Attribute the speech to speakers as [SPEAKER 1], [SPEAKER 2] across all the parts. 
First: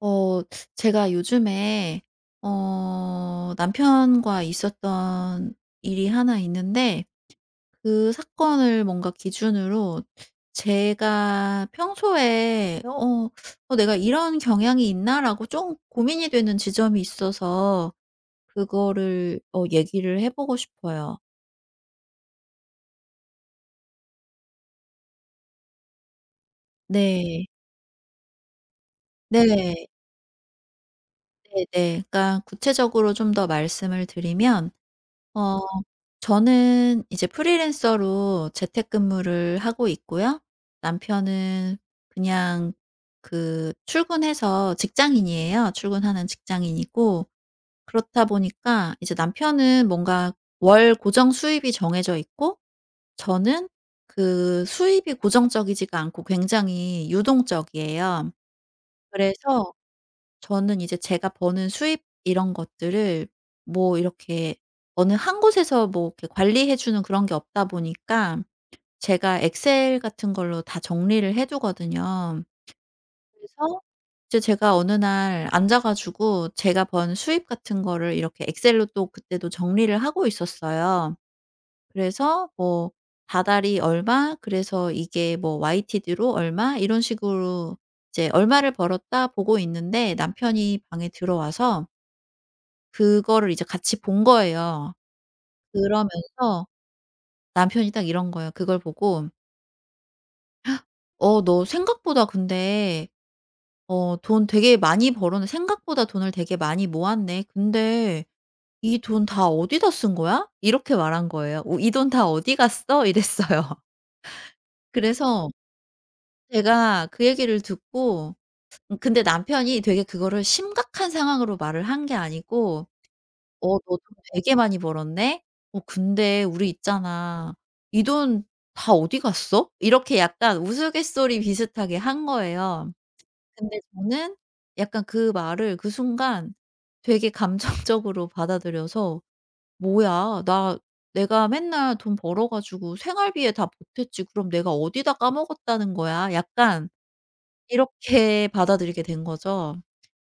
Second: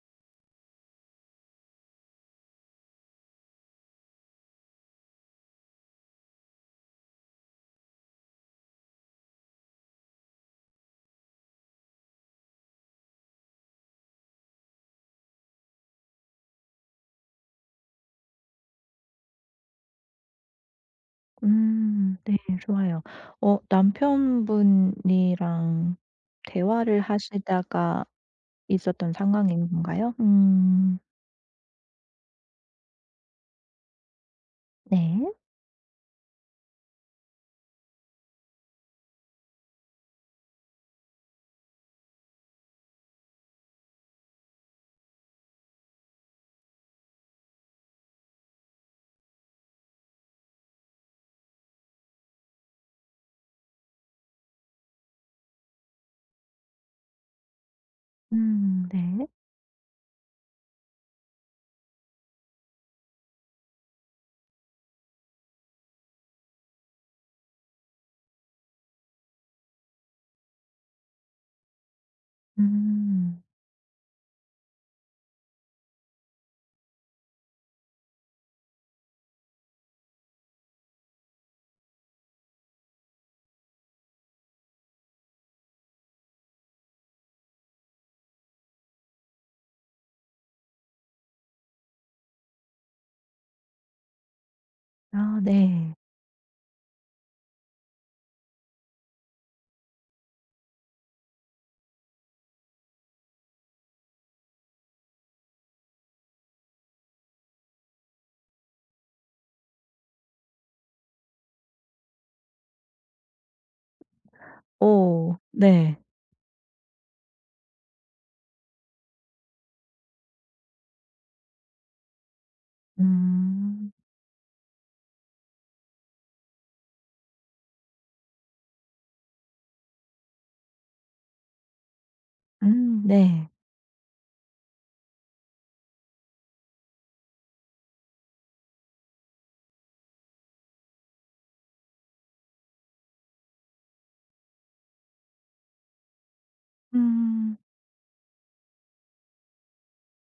[SPEAKER 1] 어 제가 요즘에 남편과 있었던 일이 하나 있는데, 그 사건을 뭔가 기준으로 제가 평소에 내가 이런 경향이 있나?'라고 좀 고민이 되는 지점이 있어서 그거를 얘기를 해 보고 싶어요.
[SPEAKER 2] 네, 좋아요. 남편분이랑 대화를
[SPEAKER 1] 네.
[SPEAKER 2] 하시다가 있었던 상황인
[SPEAKER 1] 네.
[SPEAKER 2] 건가요? 음.
[SPEAKER 1] 네네. 그러니까 구체적으로 좀 더 말씀을 드리면
[SPEAKER 2] 네.
[SPEAKER 1] 어 저는 이제 프리랜서로 재택근무를 하고 있고요. 남편은 그냥 그 출근해서 직장인이에요. 출근하는 직장인이고, 그렇다 보니까 이제 남편은 뭔가 월 고정 수입이 정해져 있고, 저는 그 수입이 고정적이지가 않고 굉장히 유동적이에요.
[SPEAKER 2] 네.
[SPEAKER 1] 그래서 저는 이제 제가 버는 수입 이런 것들을 뭐 이렇게 어느 한 곳에서 뭐 이렇게 관리해 주는 그런 게 없다 보니까 제가 엑셀 같은 걸로 다 정리를 해 두거든요.
[SPEAKER 2] 음.
[SPEAKER 1] 그래서 이제 제가 어느 날 앉아 가지고 제가 번 수입 같은 거를 이렇게 엑셀로 또 그때도 정리를 하고 있었어요. 그래서 뭐 다달이 얼마, 그래서 이게 뭐 YTD로 얼마, 이런 식으로 이제 얼마를 벌었다 보고 있는데 남편이 방에 들어와서 그거를 이제 같이 본 거예요.
[SPEAKER 2] 아 네.
[SPEAKER 1] 그러면서 남편이 딱 이런 거예요. 그걸 보고 너 생각보다 근데 돈 되게 많이 벌었네. 생각보다 돈을 되게 많이 모았네. 근데 이 돈 다 어디다 쓴 거야?" 이렇게 말한 거예요. "어 이 돈 다 어디 갔어?" 이랬어요.
[SPEAKER 2] 오
[SPEAKER 1] 그래서
[SPEAKER 2] 네.
[SPEAKER 1] 제가 그 얘기를 듣고, 근데 남편이 되게 그거를 심각한 상황으로 말을 한 게 아니고 너
[SPEAKER 2] 음.
[SPEAKER 1] 돈 되게 많이 벌었네? 근데 우리 있잖아. 이 돈 다 어디 갔어?" 이렇게 약간 우스갯소리 비슷하게 한 거예요.
[SPEAKER 2] 네.
[SPEAKER 1] 근데 저는 약간 그 말을 그 순간 되게 감정적으로 받아들여서 '뭐야, 나 내가 맨날 돈 벌어 가지고 생활비에 다 보탰지. 그럼 내가 어디다 까먹었다는 거야?' 약간
[SPEAKER 2] 음.
[SPEAKER 1] 이렇게 받아들이게 된 거죠.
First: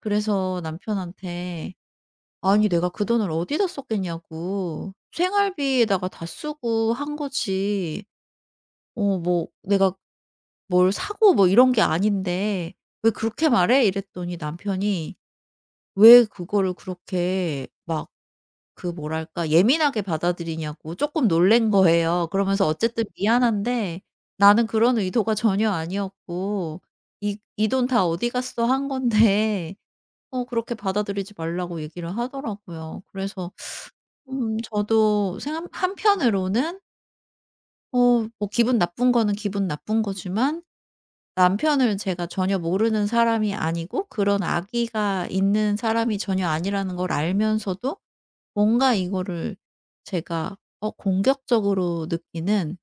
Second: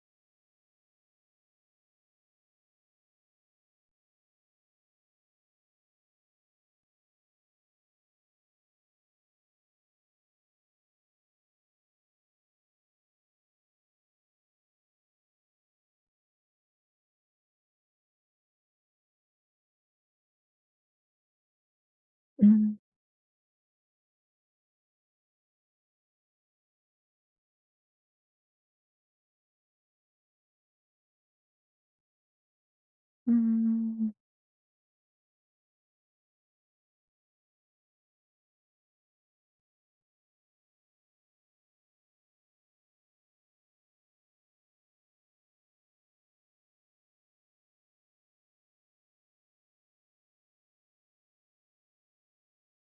[SPEAKER 1] 그래서 남편한테 아니 내가 그 돈을 어디다 썼겠냐고. 생활비에다가 다 쓰고 한 거지. 뭐 내가 뭘 사고 뭐 이런 게 아닌데 "왜 그렇게 말해?" 이랬더니 남편이 왜 그거를 그렇게 막 그 뭐랄까 예민하게 받아들이냐고 조금 놀란 거예요. 그러면서
[SPEAKER 2] 음.
[SPEAKER 1] 어쨌든 "미안한데 나는 그런 의도가 전혀 아니었고 이 돈 다 어디 갔어 한 건데." 그렇게 받아들이지 말라고 얘기를 하더라고요. 그래서
[SPEAKER 2] 음.
[SPEAKER 1] 저도 생한 한편으로는 어 뭐 기분 나쁜 거는 기분 나쁜 거지만 남편을 제가 전혀 모르는 사람이 아니고 그런 악의가 있는 사람이 전혀 아니라는 걸 알면서도 뭔가 이거를 제가 공격적으로 느끼는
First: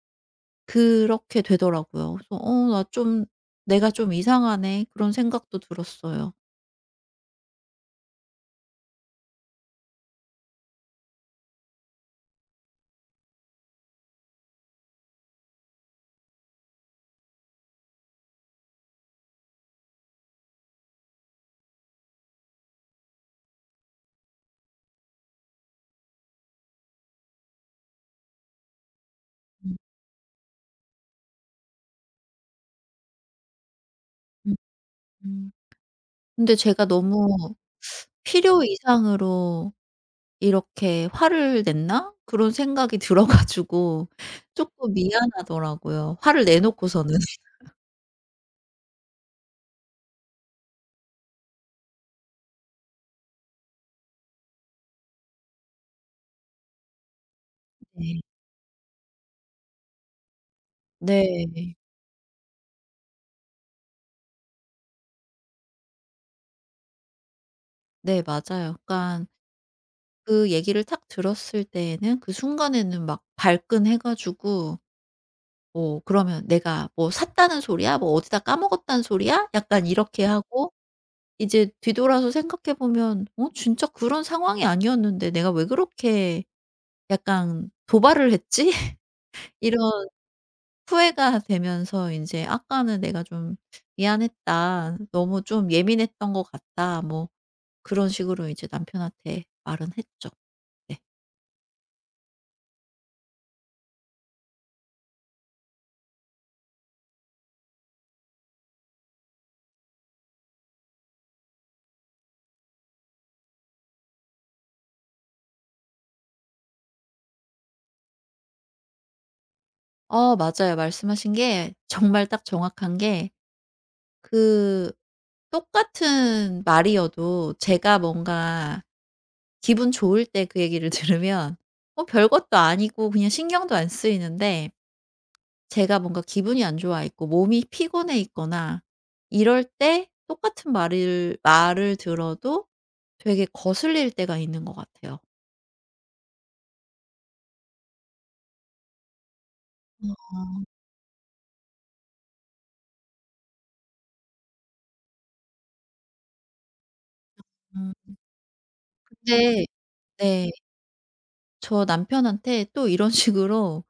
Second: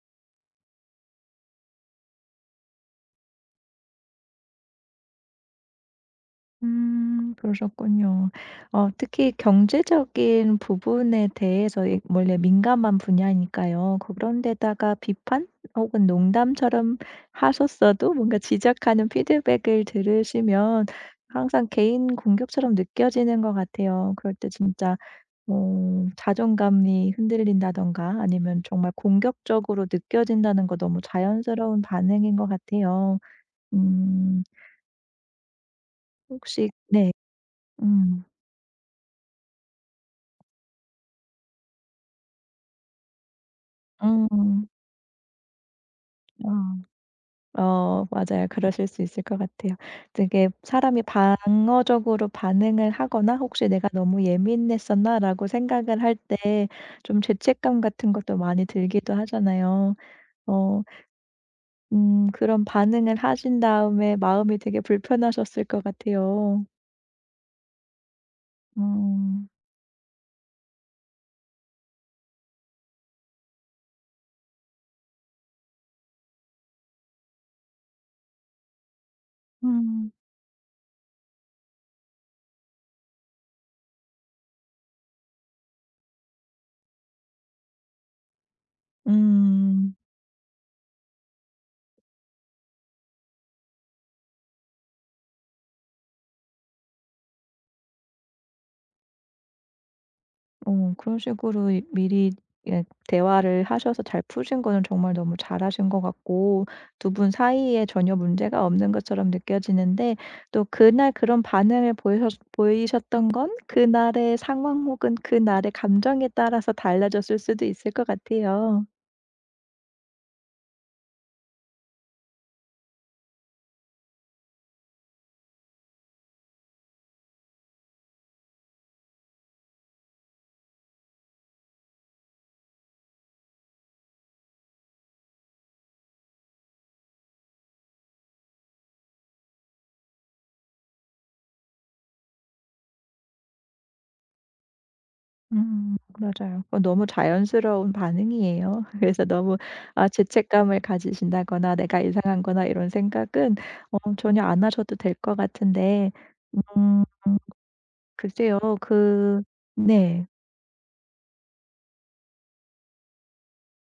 [SPEAKER 1] 그렇게 되더라고요. 그래서 '어 나 좀 내가 좀 이상하네.' 그런 생각도 들었어요.
[SPEAKER 2] 음, 그러셨군요. 특히 경제적인 부분에 대해서 이 원래 민감한 분야니까요. 그런 데다가 비판 혹은 농담처럼 하셨어도 뭔가 지적하는 피드백을 들으시면 항상 개인 공격처럼 느껴지는 것 같아요. 그럴 때 진짜 자존감이 흔들린다든가 아니면 정말
[SPEAKER 1] 음.
[SPEAKER 2] 공격적으로 느껴진다는 거 너무 자연스러운 반응인 것 같아요. 음
[SPEAKER 1] 음. 음. 근데
[SPEAKER 2] 혹시
[SPEAKER 1] 제가
[SPEAKER 2] 네.
[SPEAKER 1] 너무
[SPEAKER 2] 음.
[SPEAKER 1] 필요 이상으로 '이렇게 화를 냈나?' 그런 생각이 들어 가지고
[SPEAKER 2] 음.
[SPEAKER 1] 쪼끔 미안하더라고요. 화를
[SPEAKER 2] 어.
[SPEAKER 1] 내놓고서는.
[SPEAKER 2] 어 맞아요. 그러실 수 있을 것 같아요. 되게 사람이 방어적으로 반응을 하거나 '혹시 내가 너무 예민했었나?'라고 생각을 할 때 좀 죄책감 같은
[SPEAKER 1] 네.
[SPEAKER 2] 것도 많이 들기도 하잖아요. 어
[SPEAKER 1] 네.
[SPEAKER 2] 그런 반응을 하신 다음에 마음이 되게 불편하셨을 것 같아요.
[SPEAKER 1] 네 맞아요. 그러니깐
[SPEAKER 2] 음.
[SPEAKER 1] 그 얘기를 딱 들었을 때에는 그 순간에는 막 발끈해 가지고 뭐 그러면 '내가 뭐 샀다는 소리야? 뭐 어디다 까먹었다는 소리야?' 약간
[SPEAKER 2] 음.
[SPEAKER 1] 이렇게 하고 이제 뒤돌아서 생각해 보면 진짜 그런 상황이 아니었는데 내가 왜 그렇게 약간 도발을 했지?' 이런
[SPEAKER 2] 음.
[SPEAKER 1] 후회가 되면서 이제 '아까는 내가 좀 미안했다. 너무 좀 예민했던 것 같다.' 뭐 그런 식으로 이제 남편한테 말은 했죠. 네.
[SPEAKER 2] 그런 식으로 이 미리 예 대화를 하셔서 잘 푸신 거는 정말 너무 잘하신 것 같고, 두 분 사이에 전혀 문제가 없는 것처럼 느껴지는데 또 그날 그런 반응을 보이셨던 건 그날의 상황 혹은 그날의 감정에 따라서 달라졌을 수도 있을 것 같아요.
[SPEAKER 1] 맞아요. 말씀하신 게 정말 딱 정확한 게 그 똑같은 말이어도 제가 뭔가 기분 좋을 때 그 얘기를 들으면 뭐 별것도 아니고 그냥 신경도 안 쓰이는데, 제가 뭔가 기분이 안 좋아 있고 몸이 피곤해 있거나 이럴 때 똑같은 말을 들어도 되게 거슬릴 때가 있는 것 같아요.
[SPEAKER 2] 맞아요. 그건 너무 자연스러운 반응이에요. 그래서 너무 아 죄책감을 가지신다거나 '내가 이상한 거나.' 이런 생각은 전혀 안 하셔도 될 것 같은데 음.
[SPEAKER 1] 음.
[SPEAKER 2] 글쎄요. 그
[SPEAKER 1] 근데
[SPEAKER 2] 네.
[SPEAKER 1] 네. 저 남편한테 또 이런 식으로,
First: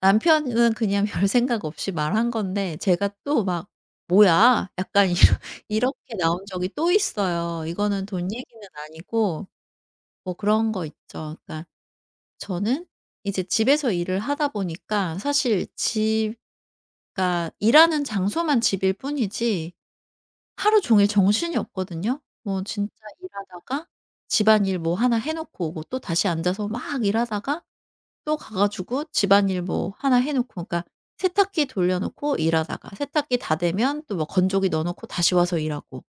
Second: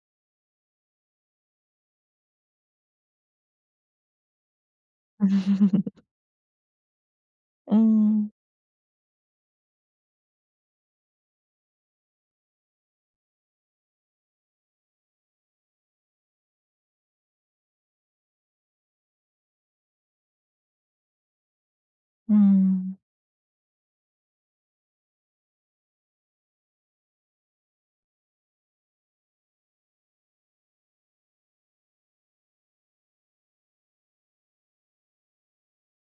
[SPEAKER 1] 남편은 그냥 별 생각 없이 말한 건데 제가 또 막 "뭐야?" 약간 이러 이렇게 나온 적이 또 있어요. 이거는
[SPEAKER 2] 음.
[SPEAKER 1] 돈 얘기는 아니고 뭐 그런 거 있죠. 그러니까 저는 이제 집에서 일을 하다 보니까 사실 집 그러니까 일하는 장소만 집일 뿐이지 하루 종일 정신이 없거든요. 뭐 진짜
[SPEAKER 2] 음.
[SPEAKER 1] 일하다가 집안일 뭐 하나 해 놓고 오고 또 다시 앉아서 막 일하다가 또 가 가지고 집안일 뭐 하나 해 놓고, 그러니까 세탁기 돌려 놓고 일하다가 세탁기 다 되면 또 뭐 건조기 넣어 놓고 다시 와서 일하고,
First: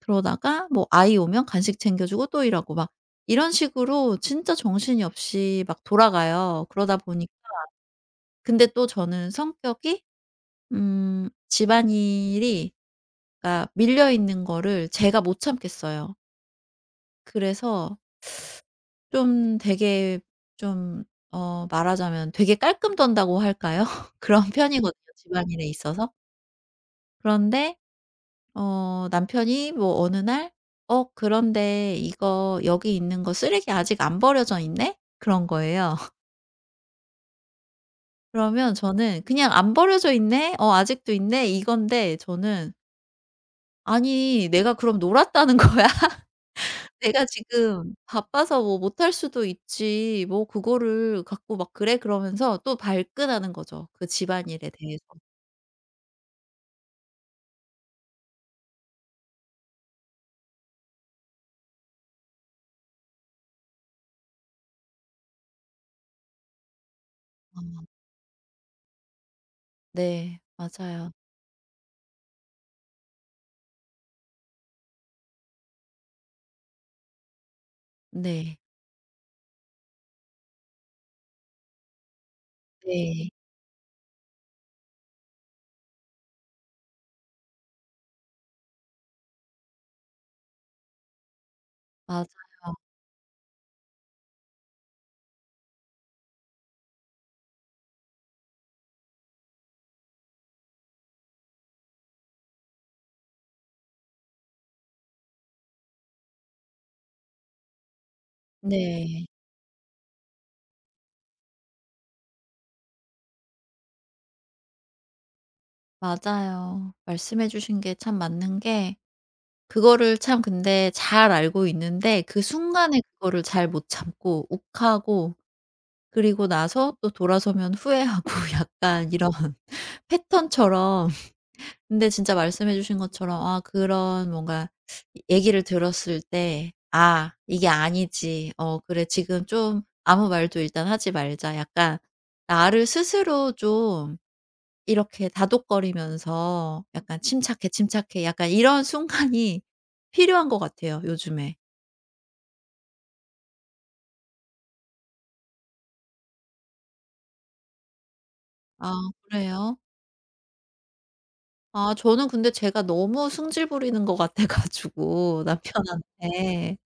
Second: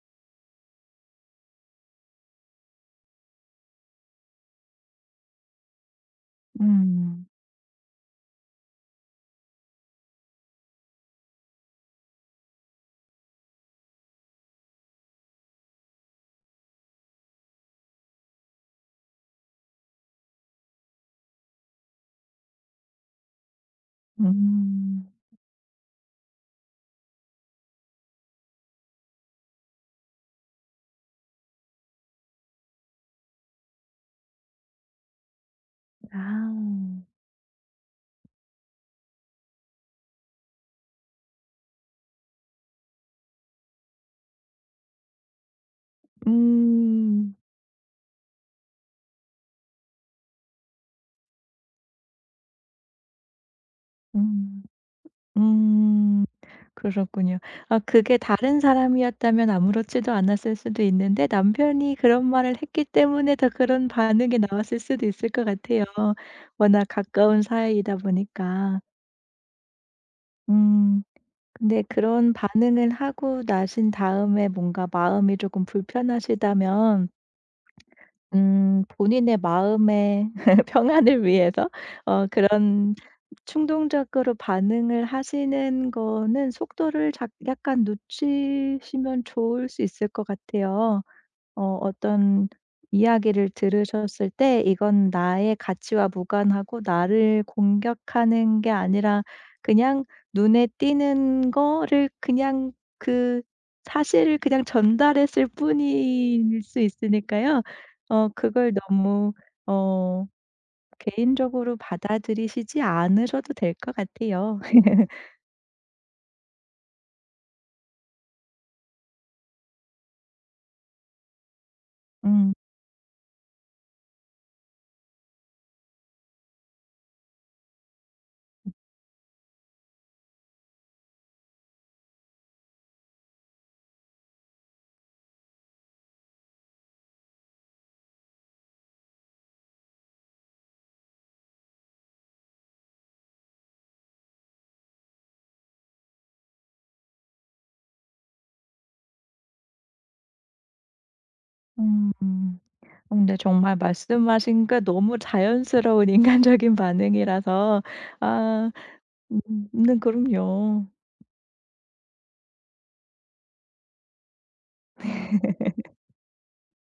[SPEAKER 1] 그러다가 뭐 아이 오면 간식 챙겨 주고 또 이러고 막 이런 식으로 진짜 정신이 없이 막 돌아가요. 그러다
[SPEAKER 2] 음.
[SPEAKER 1] 보니, 근데 또 저는 성격이, 집안일이 그러니까 밀려 있는 거를 제가 못 참겠어요. 그래서 좀 되게 좀 말하자면 되게 깔끔 던다고 할까요? 그런 편이거든요
[SPEAKER 2] 음.
[SPEAKER 1] 집안일에 있어서. 그런데 남편이 뭐 어느 날 그런데 이거 여기 있는 거 쓰레기 아직 안 버려져 있네?" 그런 거예요.
[SPEAKER 2] 아.
[SPEAKER 1] 그러면 저는 그냥 "안 버려져 있네. 어 아직도 있네." 이건데, 저는 아니 내가 그럼 놀았다는 거야? 내가
[SPEAKER 2] 음.
[SPEAKER 1] 지금 바빠서 뭐 못할 수도 있지, 뭐 그거를 갖고 막 그래? 그러면서 또 발끈하는 거죠, 그
[SPEAKER 2] 음.
[SPEAKER 1] 집안일에 대해서.
[SPEAKER 2] 음. 그렇군요. 아 그게 다른 사람이었다면 아무렇지도 않았을 수도 있는데 남편이 그런 말을 했기 때문에 더 그런 반응이 나왔을 수도 있을 것 같아요. 워낙 가까운
[SPEAKER 1] 아
[SPEAKER 2] 사이이다 보니까.
[SPEAKER 1] 네.
[SPEAKER 2] 음.
[SPEAKER 1] 맞아요.
[SPEAKER 2] 근데 그런 반응을 하고 나신 다음에 뭔가 마음이 조금 불편하시다면
[SPEAKER 1] 네.
[SPEAKER 2] 본인의 마음의 평안을 위해서 그런
[SPEAKER 1] 네.
[SPEAKER 2] 충동적으로 반응을 하시는 거는 속도를 작 약간 놓치시면 좋을 수 있을 것 같아요. 어
[SPEAKER 1] 맞아요.
[SPEAKER 2] 어떤 이야기를 들으셨을 때 이건 나의 가치와 무관하고 나를 공격하는 게 아니라 그냥 눈에 띄는 거를 그냥 그 사실을 그냥 전달했을 뿐일 수 있으니까요. 그걸
[SPEAKER 1] 네.
[SPEAKER 2] 너무 어 개인적으로 받아들이시지 않으셔도 될 것 같아요.
[SPEAKER 1] 맞아요. 말씀해 주신 게 참 맞는 게, 그거를 참 근데 잘 알고 있는데 그
[SPEAKER 2] 음.
[SPEAKER 1] 순간에 그거를 잘 못 참고 욱하고, 그리고 나서 또 돌아서면 후회하고 약간 이런 패턴처럼. 근데 진짜 말씀해 주신 것처럼 아 그런 뭔가 얘기를 들었을 때 '아 이게 아니지. 그래 지금 좀 아무 말도 일단 하지 말자.' 약간 나를 스스로 좀 이렇게 다독거리면서 약간 '침착해, 침착해.' 약간 이런 순간이 필요한 것 같아요 요즘에.
[SPEAKER 2] 음. 어 근데 정말 말씀하신 게 너무 자연스러운 인간적인 반응이라서 아
[SPEAKER 1] 아 그래요?
[SPEAKER 2] 네 그럼요.
[SPEAKER 1] 아 저는 근데 제가 너무 승질 부리는 것 같아 가지고 남편한테.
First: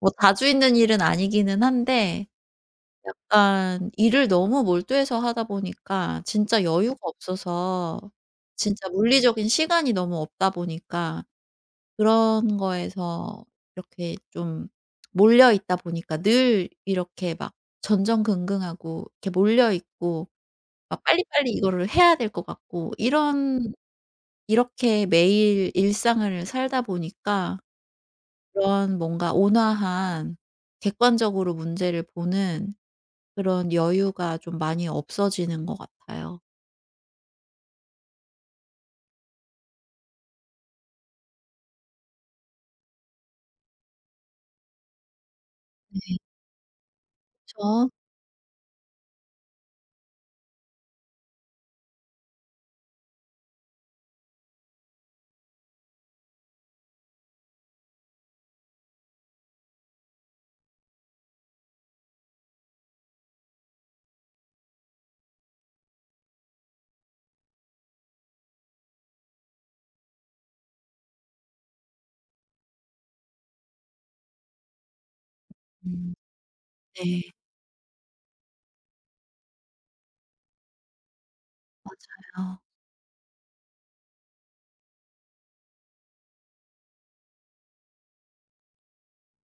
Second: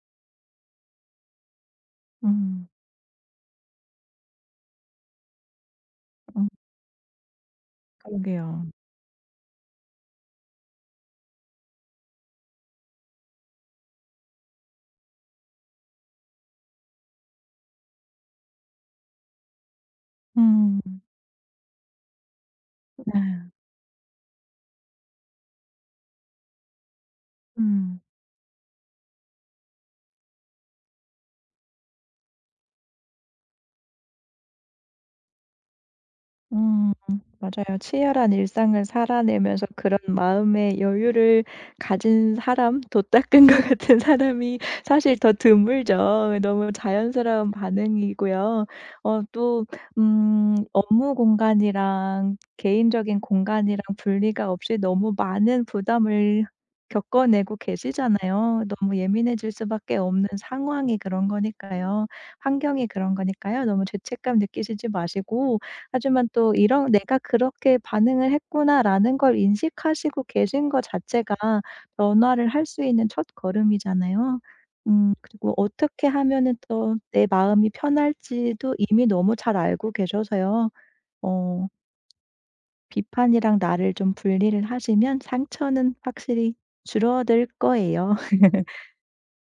[SPEAKER 1] 뭐 자주 있는 일은 아니기는 한데,
[SPEAKER 2] 음.
[SPEAKER 1] 약간 일을 너무 몰두해서 하다 보니까
[SPEAKER 2] 음,
[SPEAKER 1] 진짜 여유가 없어서,
[SPEAKER 2] 그러게요.
[SPEAKER 1] 진짜 물리적인 시간이 너무 없다 보니까, 그런 거에서 이렇게 좀 몰려 있다 보니까 늘 이렇게 막 전전긍긍하고 이렇게 몰려 있고,
[SPEAKER 2] 음.
[SPEAKER 1] 막 빨리빨리 이거를 해야 될 것 같고,
[SPEAKER 2] 네.
[SPEAKER 1] 이런 이렇게 매일 일상을 살다 보니까
[SPEAKER 2] 음.
[SPEAKER 1] 그런 뭔가 온화한, 객관적으로 문제를 보는 그런 여유가 좀 많이 없어지는 것 같아요.
[SPEAKER 2] 음 맞아요. 치열한 일상을 살아내면서 그런 마음의 여유를 가진 사람, 도닦은 것 같은 사람이 사실 더
[SPEAKER 1] 네.
[SPEAKER 2] 드물죠. 너무 자연스러운
[SPEAKER 1] 그쵸.
[SPEAKER 2] 반응이고요. 어 또 업무 공간이랑 개인적인 공간이랑 분리가 없이 너무 많은 부담을 겪어내고 계시잖아요. 너무 예민해질 수밖에 없는 상황이 그런 거니까요. 환경이 그런 거니까요. 너무 죄책감 느끼시지 마시고 하지만 또 이런 '내가 그렇게 반응을 했구나.'라는 걸 인식하시고 계신 거 자체가 변화를 할 수 있는 첫걸음이잖아요. 그리고 어떻게
[SPEAKER 1] 음
[SPEAKER 2] 하면은 또
[SPEAKER 1] 네.
[SPEAKER 2] 내 마음이 편할지도 이미 너무 잘 알고 계셔서요. 어 비판이랑 나를 좀 분리를 하시면 상처는 확실히 줄어들 거예요.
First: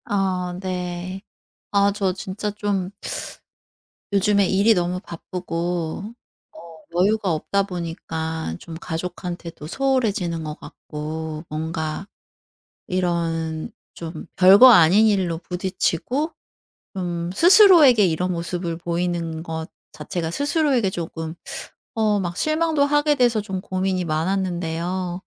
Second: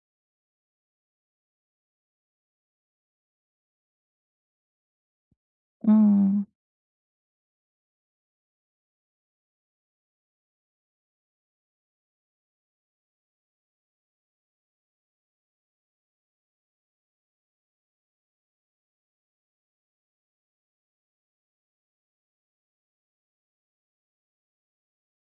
[SPEAKER 1] 네. 아 저 진짜 좀 요즘에 일이 너무 바쁘고
[SPEAKER 2] 음.
[SPEAKER 1] 여유가 없다 보니까 좀 가족한테도 소홀해지는 것 같고, 뭔가 이런 좀 별거 아닌 일로 부딪히고 좀 스스로에게 이런 모습을 보이는 것 자체가 스스로에게 조금 막 실망도 하게 돼서 좀 고민이 많았는데요.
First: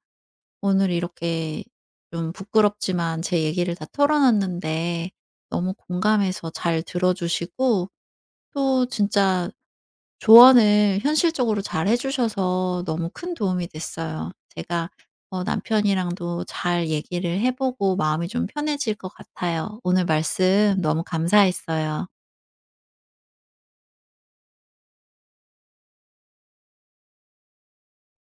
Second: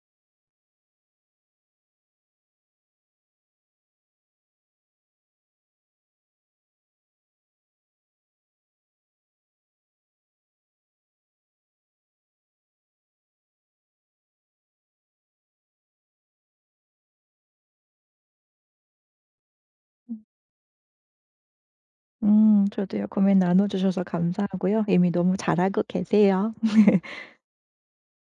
[SPEAKER 1] 오늘 이렇게 좀 부끄럽지만 제 얘기를 다 털어놨는데 너무 공감해서 잘 들어주시고 또 진짜 조언을 현실적으로 잘해 주셔서 너무 큰 도움이 됐어요. 제가 남편이랑도 잘 얘기를 해 보고 마음이 좀 편해질 것 같아요. 오늘 말씀 너무 감사했어요.
[SPEAKER 2] 저도요. 고민 나눠 주셔서 감사하고요. 이미 너무 잘하고 계세요.